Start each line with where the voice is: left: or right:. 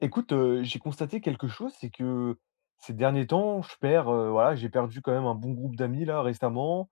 left: Écoute, j'ai constaté quelque chose, c'est que ces derniers temps, je perds, voilà, j'ai perdu quand même un bon groupe d'amis là récemment.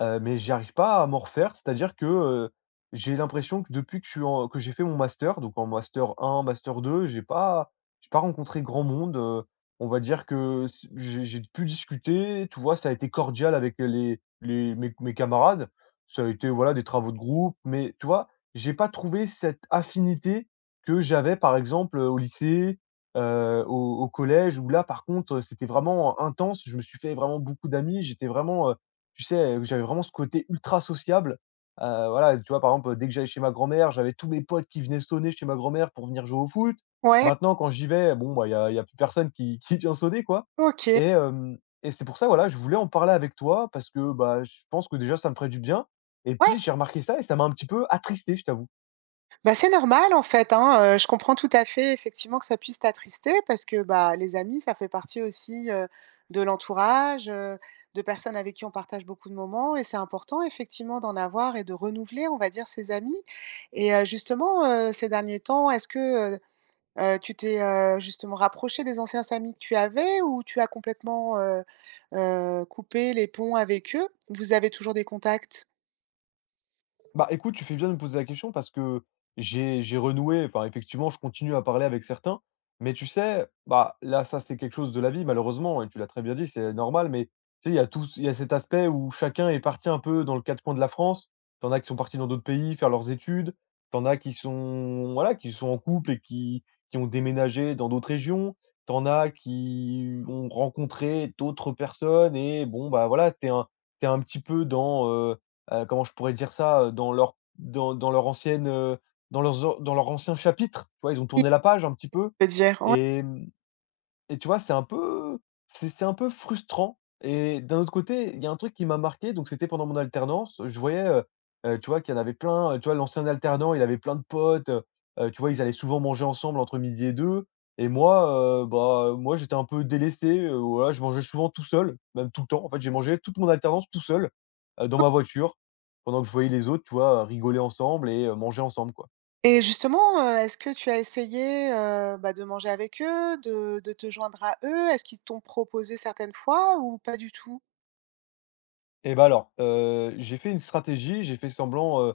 left: Mais j'y arrive pas à m'en refaire. C'est-à-dire que, j'ai l'impression que depuis que je suis en que j'ai fait mon master, donc en master un master 2 j'ai pas rencontré grand monde, on va dire que s j'ai pu discuter, tu vois? Ça a été cordial avec les mes camarades. Ça a été, voilà, des travaux de groupe, mais tu vois? J'ai pas trouvé cette affinité que j'avais par exemple, au lycée, au collège où là par contre, c'était vraiment intense. Je me suis fait vraiment beaucoup d'amis, j'étais vraiment, tu sais, j'avais vraiment ce côté ultra sociable, voilà, tu vois? Par exemple, dès que j'allais chez ma grand-mère, j'avais tous mes potes qui venaient sonner chez ma grand-mère pour venir jouer au foot.
right: Ouais,
left: Maintenant, quand j'y vais, bon, bah, il y a y a plus personne qui qui vient sonner, quoi
right: OK.
left: et hem et c'est pour ça, voilà, je voulais en parler avec toi parce que, bah, je pense que déjà ça me ferait du bien et puis
right: Ouais,
left: j'ai remarqué ça et ça m'a un petit peu attristé, je t'avoue.
right: bah, c'est normal en fait, hein, je comprends tout à fait effectivement que ça puisse t'attrister parce que, bah, les amis, ça fait partie aussi, de l'entourage, de personnes avec qui on partage beaucoup de moments et c'est important effectivement d'en avoir et de renouveler, on va dire, ses amis et justement, ces derniers temps, est-ce que, heu tu t'es, justement rapproché des anciens amis que tu avais ou tu as complètement, coupé les ponts avec eux? Vous avez toujours des contacts?
left: Bah, écoute, tu fais bien de me poser la question parce que j'ai renoué, enfin, effectivement, je continue à parler avec certains, mais tu sais, bah, là, ça, c'est quelque chose de la vie, malheureusement, et tu l'as très bien dit, c'est normal, mais tu sais, il y a tout, il y a cet aspect où chacun est parti un peu dans le quatre coins de la France. T'en as qui sont partis dans d'autres pays faire leurs études, t'en as qui sont, voilà, qui sont en couple et qui ont déménagé dans d'autres régions, t'en as qui ont rencontré d'autres personnes et bon, bah, voilà, t'es un petit peu dans, comment je pourrais dire ça? Dans leur dans dans leur ancienne, dans leur ancien chapitre, tu vois? Ils ont tourné la page un petit peu
right: Je veux dire, ouais.
left: et mmh et tu vois, c'est un peu c'est un peu frustrant et d'un autre côté, il y a un truc qui m'a marqué, donc c'était pendant mon alternance, je voyais, tu vois, qu'il y en avait plein, tu vois, l'ancien alternant, il avait plein de potes, tu vois, ils allaient souvent manger ensemble entre midi et 2. Et moi, bah, moi, j'étais un peu délaissé, voilà, je mangeais souvent tout seul, même tout le temps. En fait, j'ai mangé toute mon alternance tout seul, dans ma voiture, pendant que je voyais les autres, tu vois, rigoler ensemble et manger ensemble, quoi.
right: Et justement, est-ce que tu as essayé, bah, de manger avec eux, de te joindre à eux? Est-ce qu'ils t'ont proposé certaines fois ou pas du tout?
left: Et ben alors, j'ai fait une stratégie, j'ai fait semblant, heu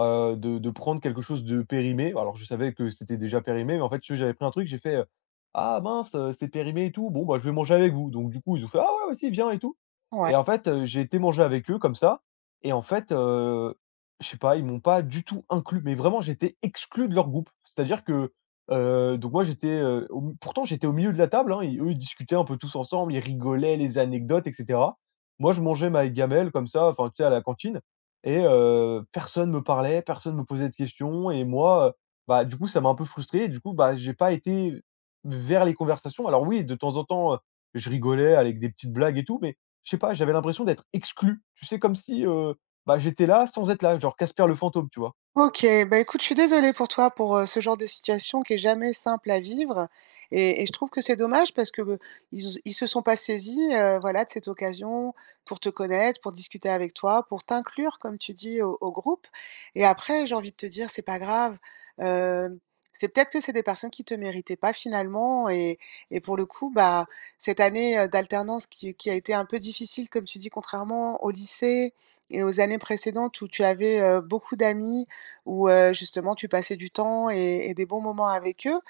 left: heu, de prendre quelque chose de périmé. Alors je savais que c'était déjà périmé, mais en fait, si tu veux, j'avais pris un truc, j'ai fait, «Ah mince, c'est périmé et tout, bon bah, je vais manger avec vous». Donc du coup, ils ont fait: «Ah ouais, vas-y, viens et tout»
right: Ouais.
left: et en fait, j'ai été manger avec eux comme ça et en fait, je sais pas, ils m'ont pas du tout inclus, mais vraiment j'étais exclu de leur groupe. C'est-à-dire que, donc moi j'étais, au pourtant j'étais au milieu de la table, hein, et eux, ils discutaient un peu tous ensemble, ils rigolaient, les anecdotes etc. Moi, je mangeais ma gamelle comme ça, enfin, tu sais, à la cantine et personne me parlait, personne me posait de questions et moi, bah, du coup, ça m'a un peu frustré et du coup, bah, j'ai pas été vers les conversations. Alors oui, de temps en temps, je rigolais avec des petites blagues et tout, mais je sais pas, j'avais l'impression d'être exclu. Tu sais, comme si, bah, j'étais là sans être là, genre Casper le fantôme, tu vois?
right: OK, bah, écoute, je suis désolée pour toi, pour, ce genre de situation qui est jamais simple à vivre et je trouve que c'est dommage parce que, ils se sont pas saisis, voilà, de cette occasion pour te connaître, pour discuter avec toi, pour t'inclure, comme tu dis, au groupe et après, j'ai envie de te dire, c'est pas grave, hem, c'est peut-être que c'est des personnes qui te méritaient pas finalement et pour le coup, bah, cette année, d'alternance qui a été un peu difficile, comme tu dis, contrairement au lycée et aux années précédentes où tu avais, beaucoup d'amis où, justement tu passais du temps et des bons moments avec eux.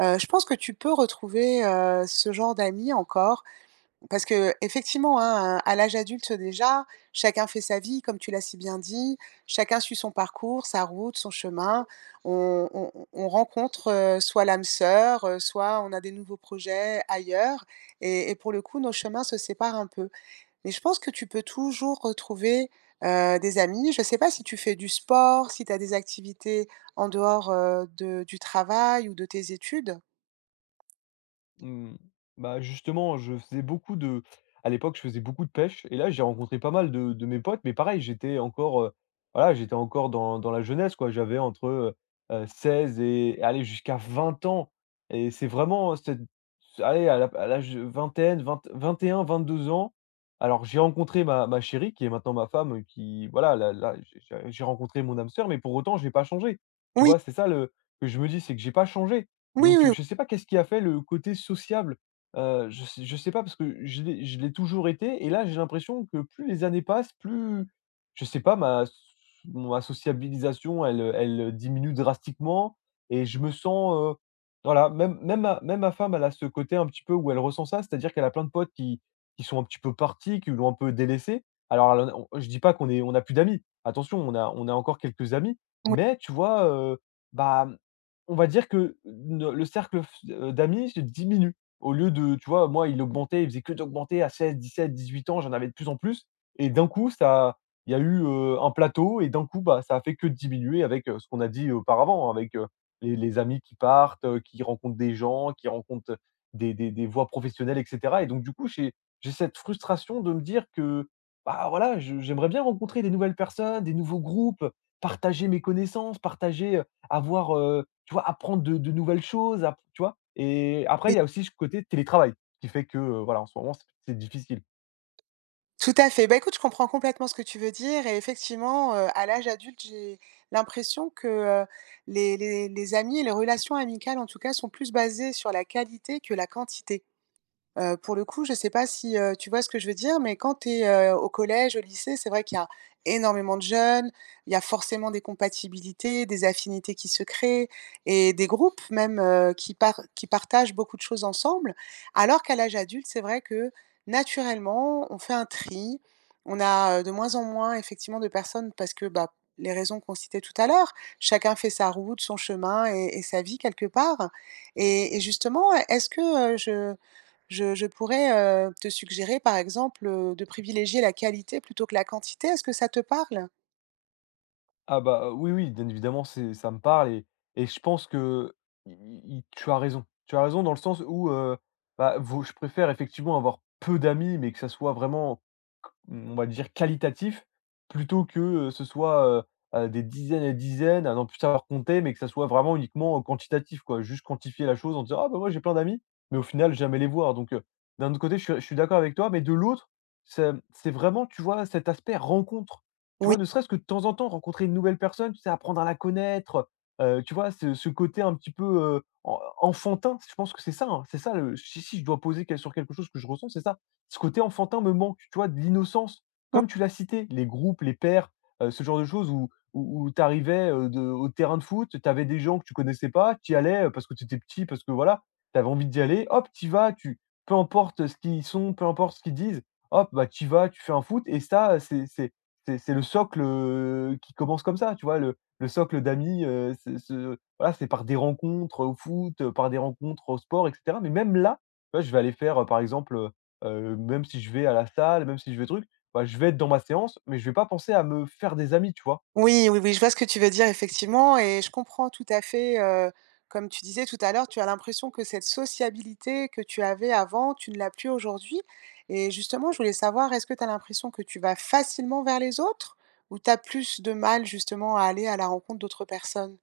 right: Je pense que tu peux retrouver, ce genre d'amis encore parce qu'effectivement, hein, à l'âge adulte déjà, chacun fait sa vie comme tu l'as si bien dit. Chacun suit son parcours, sa route, son chemin. On rencontre, soit l'âme sœur, soit on a des nouveaux projets ailleurs et pour le coup, nos chemins se séparent un peu. Mais je pense que tu peux toujours retrouver, des amis. Je ne sais pas si tu fais du sport, si tu as des activités en dehors, de du travail ou de tes études?
left: Mmh. Bah, justement, je faisais beaucoup de à l'époque, je faisais beaucoup de pêche et là, j'ai rencontré pas mal de mes potes, mais pareil, j'étais encore, voilà, j'étais encore dans la jeunesse, quoi. J'avais entre, 16 et aller jusqu'à 20 ans et c'est vraiment cette allez, à la à l'âge de vingtaine, vingt 21-22 ans. Alors, j'ai rencontré ma chérie, qui est maintenant ma femme, qui voilà, là, j'ai rencontré mon âme sœur, mais pour autant, j'ai pas changé. Tu
right: Oui,
left: vois? C'est ça le que je me dis, c'est que j'ai pas changé.
right: oui,
left: Donc,
right: oui,
left: je ne sais pas qu'est-ce qui a fait le côté sociable? Je sais pas parce que je l'ai toujours été et là, j'ai l'impression que plus les années passent, plus je sais pas ma sociabilisation elle, elle, diminue drastiquement et je me sens, voilà, même ma femme, elle a ce côté un petit peu où elle ressent ça, c'est-à-dire qu'elle a plein de potes qui sont un petit peu partis, qui l'ont un peu délaissée. Alors elle en a- on je dis pas qu'on est on a plus d'amis, attention, on a encore quelques amis,
right: oui,
left: mais tu vois, bah on va dire que ne le cercle f d'amis se diminue. Au lieu de tu vois, moi, il augmentait, il faisait que d'augmenter à 16 17 18 ans, j'en avais de plus en plus et d'un coup, ça il y a eu, un plateau et d'un coup, bah, ça a fait que diminuer avec, ce qu'on a dit auparavant, hein, avec, les amis qui partent, qui rencontrent des gens, qui rencontrent, des voies professionnelles et cetera et donc du coup, j'ai cette frustration de me dire que, bah, voilà, je j'aimerais bien rencontrer des nouvelles personnes, des nouveaux groupes, partager mes connaissances, partager, avoir, tu vois, apprendre de nouvelles choses, app tu vois? Et après, il
right: oui,
left: y a aussi ce côté télétravail qui fait que, voilà, en ce moment, c'est difficile.
right: tout à fait. Bah, écoute, je comprends complètement ce que tu veux dire et effectivement, à l'âge adulte, j'ai l'impression que, les amis et les relations amicales, en tout cas, sont plus basées sur la qualité que la quantité. Pour le coup, je ne sais pas si, tu vois ce que je veux dire, mais quand tu es, au collège, au lycée, c'est vrai qu'il y a énormément de jeunes, il y a forcément des compatibilités, des affinités qui se créent et des groupes même, qui partagent beaucoup de choses ensemble. Alors qu'à l'âge adulte, c'est vrai que, naturellement, on fait un tri. On a, de moins en moins effectivement de personnes parce que, bah, les raisons qu'on citait tout à l'heure, chacun fait sa route, son chemin et sa vie quelque part et justement, est-ce que, je pourrais, te suggérer, par exemple, de privilégier la qualité plutôt que la quantité. Est-ce que ça te parle?
left: Ah bah, oui, oui, bien évidemment, c'est ça me parle et je pense que i i tu as raison. Tu as raison dans le sens où, bah, vaut je préfère effectivement avoir peu d'amis, mais que ça soit vraiment on va dire qualitatif, plutôt que, ce soit, des dizaines et dizaines à n'en plus savoir compter, mais que ça soit vraiment uniquement quantitatif quoi. Juste quantifier la chose en disant: «Ah bah, moi j'ai plein d'amis», mais au final jamais les voir donc d'un autre côté je suis d'accord avec toi, mais de l'autre, c'est vraiment, tu vois, cet aspect rencontre. Tu vois,
right: Oui.
left: ne serait-ce que de temps en temps, rencontrer une nouvelle personne, tu sais, apprendre à la connaître, tu vois? Ce côté un petit peu, en enfantin, je pense que c'est ça, hein, c'est ça le si je dois poser quel sur quelque chose que je ressens, c'est ça. Ce côté enfantin me manque, tu vois? De l'innocence, comme tu l'as cité, les groupes, les pairs, ce genre de choses où où tu arrivais, au terrain de foot, tu avais des gens que tu connaissais pas, tu y allais, parce que tu étais petit, parce que voilà, tu avais envie d'y aller, hop, tu y vas, tu peu importe, ce qu'ils sont, peu importe ce qu'ils disent, hop, bah, tu y vas, tu fais un foot et ça, c'est le socle, qui commence comme ça, tu vois? Le socle d'amis, c'est ce voilà, c'est par des rencontres, au foot, par des rencontres au sport et cetera. Mais même là, tu vois, je vais aller faire, par exemple, même si je vais à la salle, même si je vais truc, bah, je vais être dans ma séance, mais je vais pas penser à me faire des amis, tu vois?
right: Oui, oui, oui, je vois ce que tu veux dire effectivement et je comprends tout à fait, comme tu disais tout à l'heure, tu as l'impression que cette sociabilité que tu avais avant, tu ne l'as plus aujourd'hui et justement, je voulais savoir, est-ce que tu as l'impression que tu vas facilement vers les autres ou tu as plus de mal justement à aller à la rencontre d'autres personnes?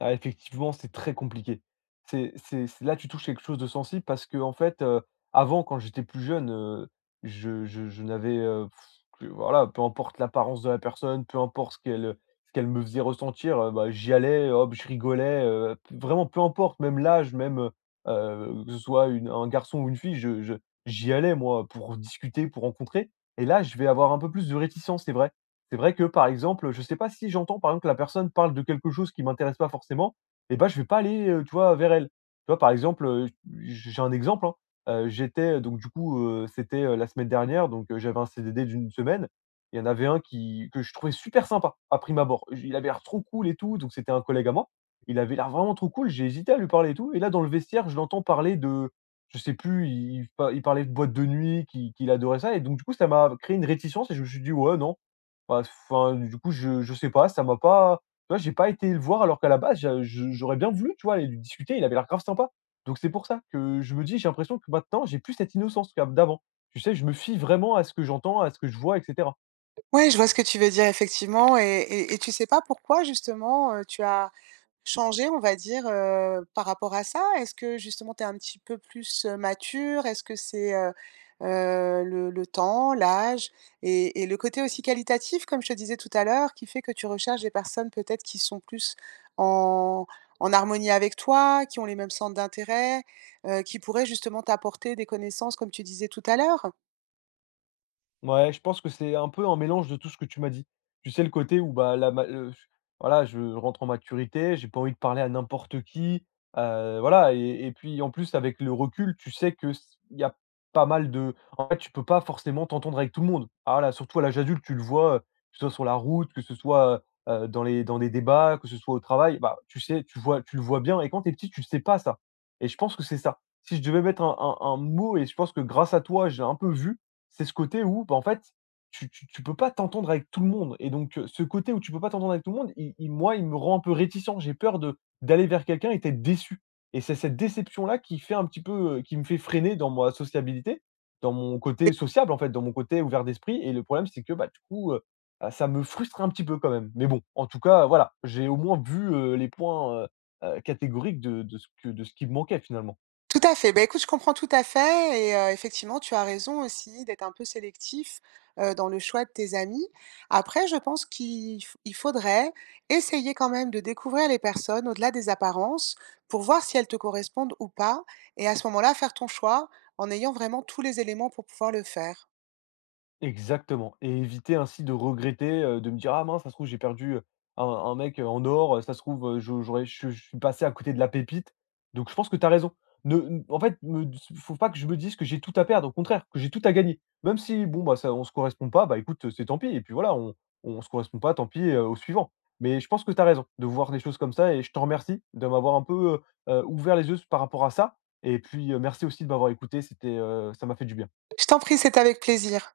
left: Ah, effectivement, c'est très compliqué. C'est là, tu touches quelque chose de sensible parce que en fait, avant, quand j'étais plus jeune, je n'avais, que voilà, peu importe l'apparence de la personne, peu importe ce qu'elle me faisait ressentir, bah, j'y allais, hop, je rigolais, p vraiment peu importe, même l'âge, que ce soit une un garçon ou une fille, je j'y allais moi pour discuter, pour rencontrer et là, je vais avoir un peu plus de réticence, c'est vrai. C'est vrai que, par exemple, je sais pas si j'entends, par exemple, que la personne parle de quelque chose qui m'intéresse pas forcément et bah, je vais pas aller, tu vois, vers elle. Tu vois, par exemple, j'ai un exemple, hein, j'étais donc du coup, c'était, la semaine dernière donc j'avais un CDD d'une semaine. Il y en avait un qui que je trouvais super sympa à prime abord. J Il avait l'air trop cool et tout, donc c'était un collègue à moi. Il avait l'air vraiment trop cool, j'ai hésité à lui parler et tout et là, dans le vestiaire, je l'entends parler de je sais plus, il parlait de boîte de nuit, qu'il adorait ça et donc du coup, ça m'a créé une réticence et je me suis dit: «Ouais, non». Bah, enfin, du coup, je sais pas, ça m'a pas, tu vois, j'ai pas été le voir alors qu'à la base, je j'aurais bien voulu, tu vois, aller lui discuter, il avait l'air grave sympa. Donc c'est pour ça que je me dis, j'ai l'impression que maintenant, j'ai plus cette innocence qu'a d'avant. Tu sais, je me fie vraiment à ce que j'entends, à ce que je vois et cetera.
right: Ouais, je vois ce que tu veux dire effectivement et tu sais pas pourquoi justement, tu as changé on va dire, par rapport à ça? Est-ce que justement tu es un petit peu plus, mature? Est-ce que c'est, le temps, l'âge et le côté aussi qualitatif comme je te disais tout à l'heure qui fait que tu recherches des personnes peut-être qui sont plus en harmonie avec toi, qui ont les mêmes centres d'intérêt, qui pourraient justement t'apporter des connaissances comme tu disais tout à l'heure?
left: Ouais, je pense que c'est un peu un mélange de tout ce que tu m'as dit. Tu sais, le côté où, bah, la ma le voilà, je rentre en maturité, j'ai pas envie de parler à n'importe qui, voilà et puis, en plus, avec le recul, tu sais que s il y a pas mal de en fait, tu peux pas forcément t'entendre avec tout le monde. Ah là, surtout à l'âge adulte, tu le vois, que ce soit sur la route, que ce soit, dans des débats, que ce soit au travail, bah, tu sais, tu le vois bien et quand t'es petit, tu le sais pas ça et je pense que c'est ça. Si je devais mettre un mot et je pense que grâce à toi, j'ai un peu vu, c'est ce côté où, bah, en fait, tu peux pas t'entendre avec tout le monde et donc ce côté où tu peux pas t'entendre avec tout le monde, il moi, il me rend un peu réticent. J'ai peur de d'aller vers quelqu'un et d'être déçu et c'est cette déception-là qui fait un petit peu, qui me fait freiner dans ma sociabilité, dans mon côté sociable, en fait, dans mon côté ouvert d'esprit et le problème, c'est que, bah, du coup, bah, ça me frustre un petit peu quand même. Mais bon, en tout cas, voilà, j'ai au moins vu, les points, catégoriques de ce qui me manquait finalement.
right: Tout à fait. Bah, écoute, je comprends tout à fait et effectivement, tu as raison aussi d'être un peu sélectif, dans le choix de tes amis. Après, je pense qu'il f il faudrait essayer quand même de découvrir les personnes au-delà des apparences pour voir si elles te correspondent ou pas et à ce moment-là, faire ton choix en ayant vraiment tous les éléments pour pouvoir le faire.
left: Exactement et éviter ainsi de regretter, de me dire: «Ah mince, ça se trouve j'ai perdu, un mec, en or, ça se trouve, je j'aurais je suis passé à côté de la pépite». Donc je pense que tu as raison. Ne n en fait, me faut pas que je me dise que j'ai tout à perdre, au contraire, que j'ai tout à gagner. Même si bon, bah, ça on se correspond pas, bah, écoute, c'est tant pis et puis voilà, on se correspond pas, tant pis, au suivant. Mais je pense que tu as raison de voir des choses comme ça et je te remercie de m'avoir un peu, ouvert les yeux par rapport à ça et puis, merci aussi de m'avoir écouté, c'était, ça m'a fait du bien.
right: Je t'en prie, c'est avec plaisir.